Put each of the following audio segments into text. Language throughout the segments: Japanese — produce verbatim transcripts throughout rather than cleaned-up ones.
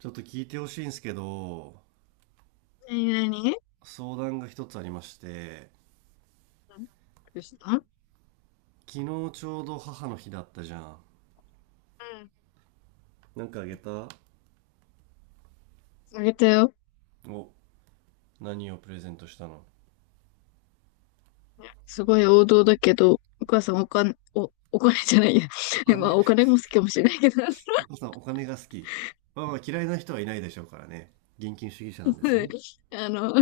ちょっと聞いてほしいんですけど、何何。相談が一つありまして、うんどうした。う昨日ちょうど母の日だったじゃん。んなんかあげた？あげたよ。お、何をプレゼントしたの？すごい王道だけど、お母さんお金、お、お金じゃないや。お まあ、金、お金も好きかもしれないけど、お母さんお金が好き。まあまあ嫌いな人はいないでしょうからね。現金主義者なんですね。あの、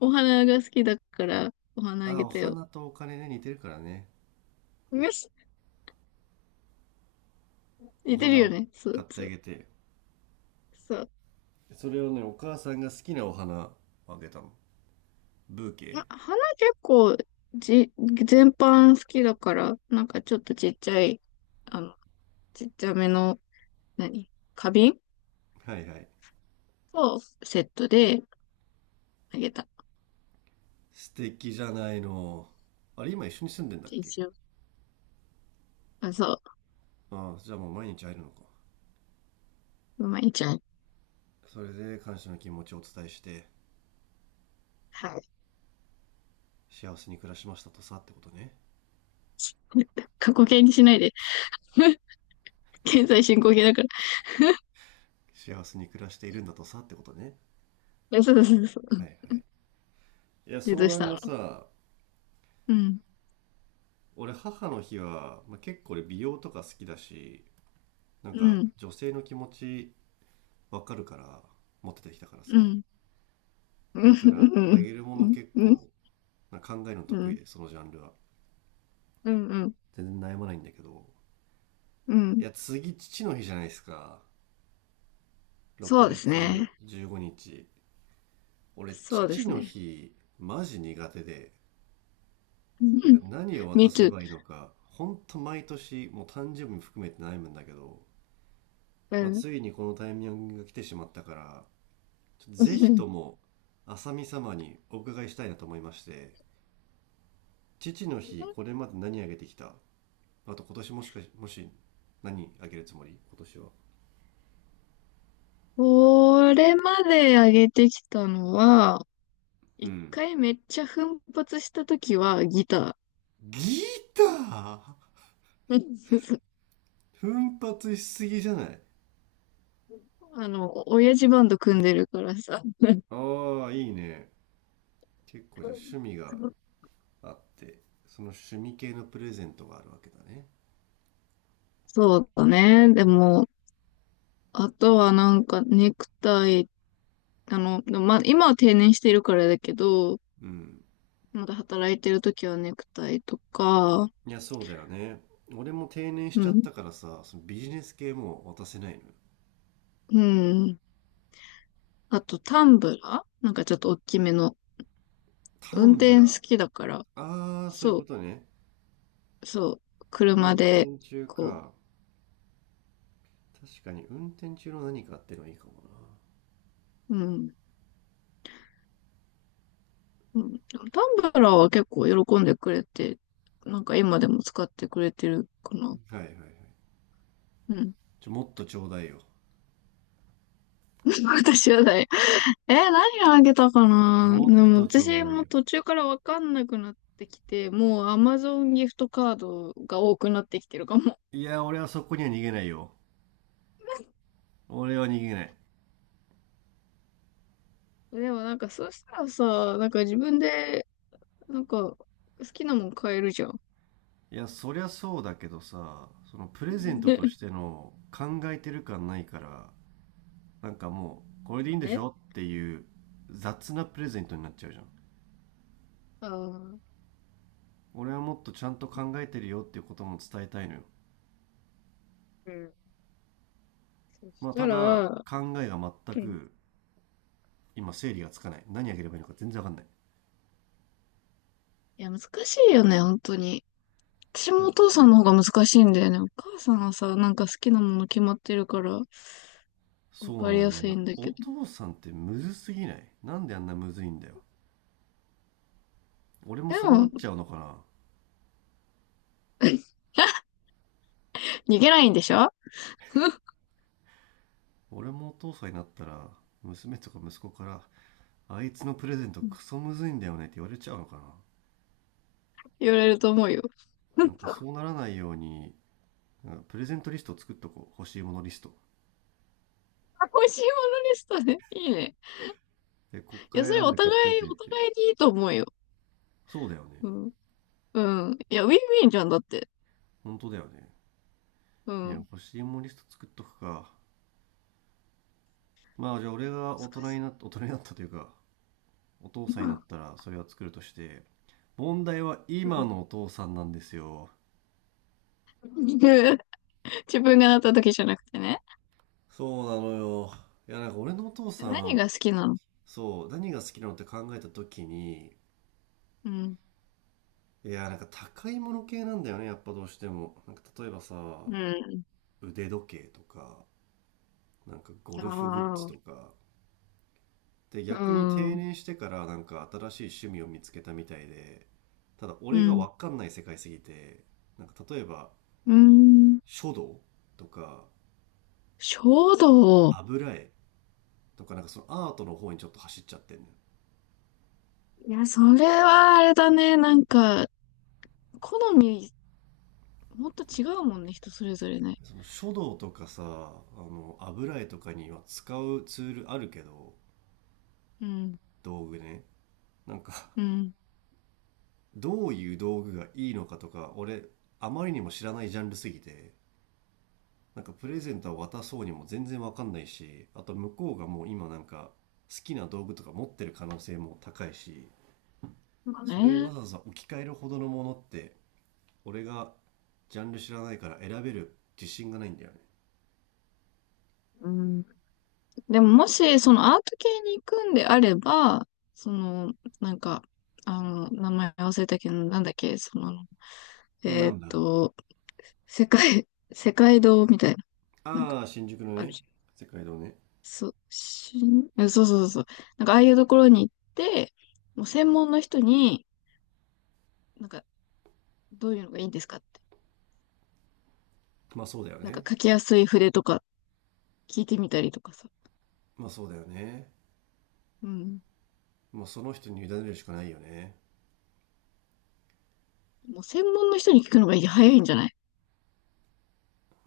お花が好きだから、お花あああ、げおたよ。花とお金ね、似てるからね。よし、お似てる花よをね。そ買うってそあう。げて。そう。それをね、お母さんが好きなお花をあげたの。ブーまケ。あ、花結構、じ、全般好きだから、なんかちょっとちっちゃい、あの、ちっちゃめの、何花瓶はいはい。をセットであげた。素敵じゃないの。あれ、今一緒に住んでんだっけ？一応。あ、そう。ああ、じゃあもう毎日会えるのか。まあいちゃん。それで感謝の気持ちをお伝えしてはい。幸せに暮らしましたとさってことね？ 過去形にしないで。現在進行形だから。幸せに暮らしているんだとさってことね？ そうそうそはいう。はい。いや、で、ど相うし談たがの。さ、うん。俺母の日は、まあ、結構俺美容とか好きだし、なんうかん。女性の気持ちわかるから、持っててきたからうさ、ん。うん。だからうあん。げるもうのん。結うん。構なんか考えるのう得意ん。でそのジャンルはうん。全然悩まないんだけど、ういん。や、次父の日じゃないですか。6そうですね。月じゅうごにち。俺そうで父すのね。日マジ苦手で、うなんかん。何を渡 Me せ too. ばいいのか、ほんと毎年、もう誕生日も含めて悩むんだけど、うまあ、ん。ついにこのタイミングが来てしまったから、ちょっとうぜひん と も、浅見様にお伺いしたいなと思いまして、父の日、これまで何あげてきた？あと今年もしかし、もし、何あげるつもり今年は。これまで上げてきたのは、う一ん。回めっちゃ奮発したときはギタギター。ー。奮発しすぎじゃない？ あの、親父バンド組んでるからさ。ああ、いいね。結構じゃあ趣味そがうあって、その趣味系のプレゼントがあるわけだね。そうだね。でも、あとはなんかネクタイ、あの、でもまあ今は定年してるからだけど、うん。まだ働いてる時はネクタイとか、いや、そうだよね。俺も定年しちうゃっん、たからさ、そのビジネス系も渡せないのよ。うん。あとタンブラーなんかちょっと大きめの。タ運ンブ転ラ好きだから、ー。ああ、そういうこそとね。う、そう、車運で、転中こか。確かに運転中の何かってのはいいかもう、うん、うん。でもタンブラーは結構喜んでくれて、なんか今でも使ってくれてるかな。な。はいはいはい。うん。ちょ、もっとちょうだいよ。私はない。え、何あげたかな。でもっもとちょう私だいもよ。途中からわかんなくなってきて、もう Amazon ギフトカードが多くなってきてるかも。いや、俺はそこには逃げないよ。俺は逃げない。でもなんかそうしたらさ、なんか自分で、なんか好きなもん買えるじゃん。いや、そりゃそうだけどさ、そのプレゼ ントとしね。ての考えてる感ないから、なんかもう、これでいそいうんでしね。ょっていう雑なプレゼントになっちゃうじゃん。あー俺はもっとちゃんと考えてるよっていうことも伝えたいのよ。うん。そましあたただ、ら、考えが全うん。く今整理がつかない。何あげればいいのか全然わかんない。いや、難しいよね、本当に。私いもや、お父さんの方が難しいんだよね。お母さんはさ、なんか好きなもの決まってるから、わそうかりなのよやすね。いんだおけど。父さんってむずすぎない？なんであんなむずいんだよ。俺もでそうなっも、ちゃうのかな？ 逃げないんでしょ。 俺もお父さんになったら、娘とか息子から、あいつのプレゼントクソむずいんだよねって言われちゃうのかな？言われると思うよ。なんか そうならないように、なんかプレゼントリストを作っとこう。欲しいものリスト。美味しいものリストね。いいね。で、こっかいや、そられ選んおで互買っといい、てっおて。互いにいいと思うよ。そうだよね。うん。うん。いや、ウィンウィンじゃん、だって。本当だよね。ういや、ん。欲しいもんリスト作っとくか。まあ、じゃあ俺が大難人にしなった大人になったというか、お父い。さんうになっんたらそれは作るとして、問題はう今ん のお父さんなんですよ。自分が当たった時じゃなくてね。そうなのよ。いや、なんか俺のお父さ何ん、が好きなの。そう、何が好きなのって考えた時に、うん。いや、なんか高いもの系なんだよね、やっぱどうしても。なんか例えばさ、うん。腕時計とか、なんかゴあルフグッズとあ。か、で、う逆に定ん。年してからなんか新しい趣味を見つけたみたいで、ただう俺がん。わかんない世界すぎて、なんか例えばうん。書道とか衝動。油絵とかなんかそのアートの方にちょっと走っちゃってんのよ。いや、それはあれだね。なんか、好み、もっと違うもんね、人それぞれね。その書道とかさ、あの油絵とかには使うツールあるけど、うん。道具ね。なんか うん。どういう道具がいいのかとか、俺あまりにも知らないジャンルすぎて、なんかプレゼントは渡そうにも全然わかんないし、あと向こうがもう今なんか好きな道具とか持ってる可能性も高いし、まあそれをわね。ざわざ置き換えるほどのものって、俺がジャンル知らないから選べる自信がないんだようん。でももし、そのアート系に行くんであれば、その、なんか、あの、名前忘れたけど、なんだっけ、その、ね。えなーっんだ。と、世界、世界堂みたいな、なんか、ああ、新宿のあるね、じゃん。世界堂ね。そ、しん、えそうそうそうそう。なんか、ああいうところに行って、もう専門の人に、なんか、どういうのがいいんですかって。まあそうだよなんか、ね。書きやすい筆とか聞いてみたりとかさ。まあそうだよね。うん。もうその人に委ねるしかないよね。もう専門の人に聞くのが早いんじゃない。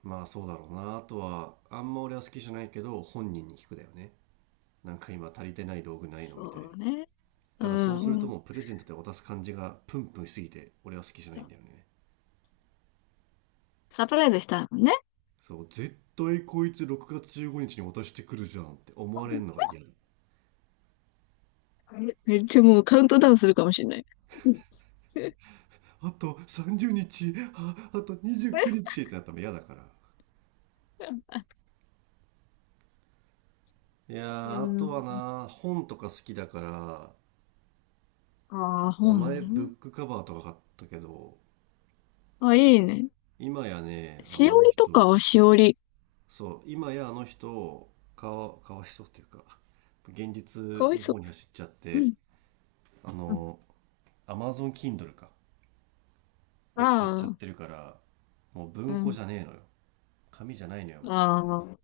まあそうだろうな。あとは、あんま俺は好きじゃないけど、本人に聞くだよね。なんか今足りてない道具ないのみたいな。そうね。うただそうするとん。もうプレゼントで渡す感じがプンプンしすぎて俺は好きじゃないんだよね。サプライズしたもんね。そう、絶対こいつろくがつじゅうごにちにちに渡してくるじゃんって思われるのが嫌 だ。めっちゃもうカウントダウンするかもしれない。あとさんじゅうにちあ、あと29 日ってなったら嫌だから、いや、うーあとはん。な本とか好きだから、ああ、まあ本前ブね。ックカバーとか買ったけど、あ、いいね。今やね、あしのあおのりとか人はしおり。そう今やあの人かわ、かわいそうっていうか現実かわいのそ方に走っちゃっう。うて、ん。あうんの Amazon Kindle かを使っちゃっあてるから、もうあ、う文庫じん。ゃねえのよ。紙じゃないのよ、もああ、な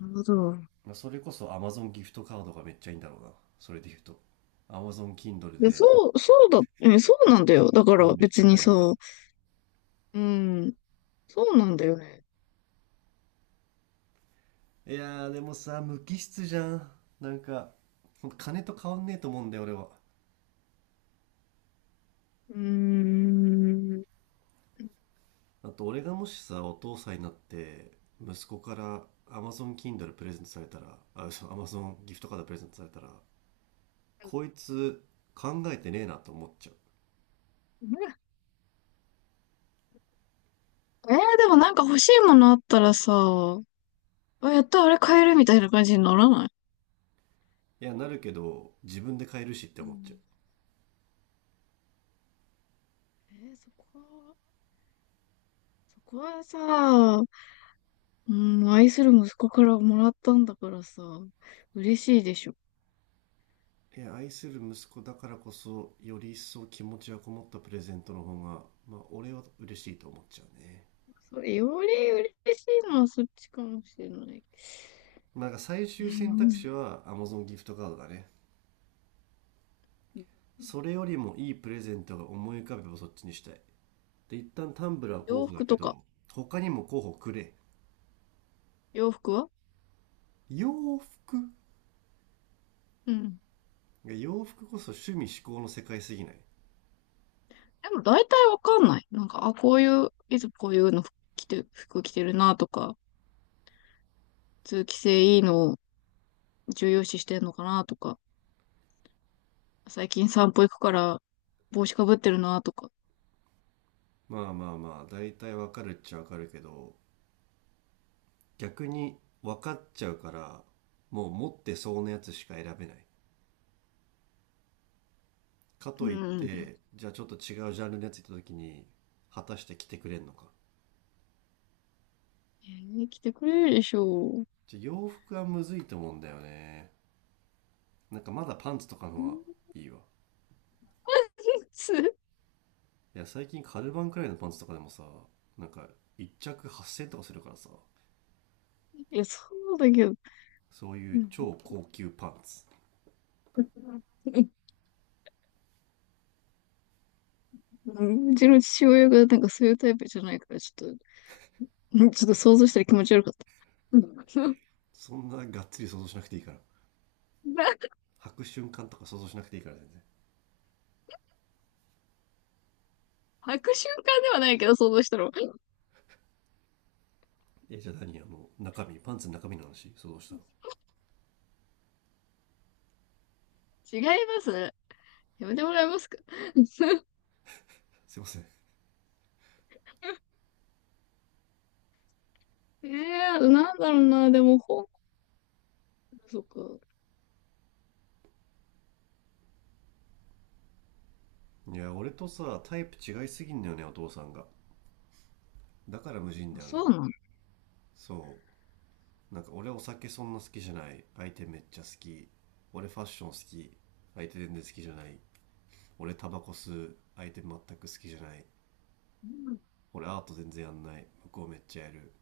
るほど。う。まあ、それこそ Amazon ギフトカードがめっちゃいいんだろうな。それで言うと。Amazon Kindle で、でそう、そうだ、え、そうなんだよ。だから本めっちゃ別に買えるさ、から。うん、そうなんだよね。いやー、でもさ、無機質じゃん。なんか、ほんと金と変わんねえと思うんだよ、俺は。うーん。あと、俺がもしさ、お父さんになって、息子から Amazon Kindle プレゼントされたら、あ、嘘、Amazon ギフトカードプレゼントされたら、こいつ考えてねえなと思っちゃう。えー、でもなんか欲しいものあったらさ、あ、やった、あれ買えるみたいな感じにならない。いや、なるけど、自分で買えるしってう思っちゃう。ん。えーそこは、そこはさ、うん、愛する息子からもらったんだからさ、嬉しいでしょ。えー愛する息子だからこそより一層気持ちがこもったプレゼントの方が、まあ、俺は嬉しいと思っちゃうね。それより嬉しいのはそっちかもしれない。なんか最う終選択ん。肢は Amazon ギフトカードだね。それよりもいいプレゼントが思い浮かべばそっちにしたい。で、一旦タンブラー候洋補だ服けとど、か、他にも候補くれ。洋服は洋服。うん。洋服こそ趣味嗜好の世界すぎない？でも大体わかんない。なんか、あ、こういう、いつもこういうの着て、服着てるなとか、通気性いいのを重要視してんのかなとか、最近散歩行くから帽子かぶってるなとか。まあまあまあ大体わかるっちゃわかるけど、逆に分かっちゃうから、もう持ってそうなやつしか選べない。かうといっん。て、じゃあちょっと違うジャンルのやつ行った時に、果たして着てくれんのか。に来てくれるでしょう。じゃあ洋服はむずいと思うんだよね。なんかまだパンツとかの方がんいいわ。いいや、最近カルバンくらいのパンツとかでもさ、なんか一着はっせんえんとかするからさ、や、そうだけど、そういううん、超高級パンツ。うんうちの父親がなんかそういうタイプじゃないから、ちょっと、ちょっと想像したら気持ち悪かった。うんそんながっつり想像しなくていいから。なんか 履く瞬間とか想像しなくていいから全然。履く瞬間ではないけど、想像したら。え、じゃあ何あの、中身、パンツの中身の話想像したの？違いますやめてもらえますか すいません。ええーなんだろうな、でも本、そっか。いや、俺とさ、タイプ違いすぎんだよね、お父さんが。だから無人あだよな。そうなの、そう、なんか俺お酒そんな好きじゃない、相手めっちゃ好き、俺ファッション好き、相手全然好きじゃない、俺タバコ吸う、相手全く好きじゃない、俺アート全然やんない、向こうめっちゃやる、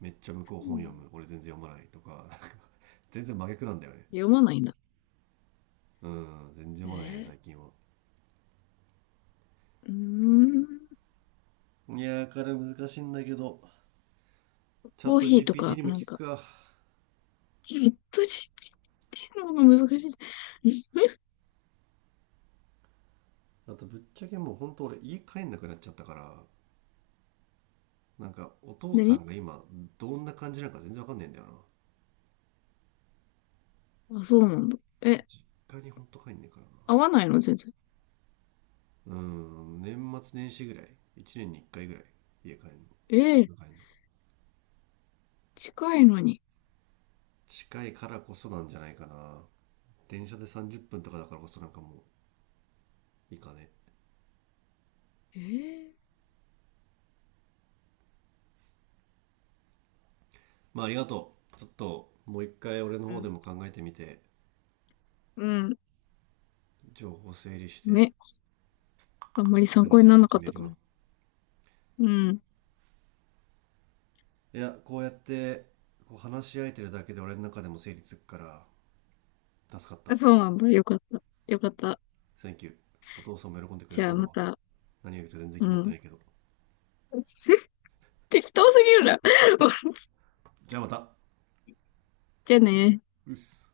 めっちゃ向こうう本読んむ、俺全然読まないとか、なんか 全然真逆なんだよね。読まないんだ。うん、全然読まないねえ最近は。ー、うーん。いやーから難しいんだけど、チャッコート ヒーと ジーピーティー か、にもなん聞か、くか。じっとじてるのが難しい。んあとぶっちゃけもうほんと俺家帰んなくなっちゃったから、なんかお父さ何んが今どんな感じなのか全然わかんないんだよな。あ、そうなんだ。え、回にほんと帰んねえか合わないの全然。らな。うん、年末年始ぐらい、いちねんにいっかいぐらい家帰んの、え実え家帰んの、近いのに。近いからこそなんじゃないかな。電車でさんじゅっぷんとかだからこそなんかもういいかね。ええまあありがとう。ちょっともう一回俺のう方でん。も考えてみて、うん。情報整理してね。あんまりプ参レ考にゼンならトなか決っめたるかわ。も。うん。いや、こうやってこう話し合えてるだけで俺の中でも整理つくから助かった。 あ、そうなんだ。よかった。よかった。t ンキュー。お父さんも喜んでくれじゃそあうだまわ。た。何がいるか全然う決まってなん。いけど、 適当すぎるな。じゃあまた。じゃあね。うっす。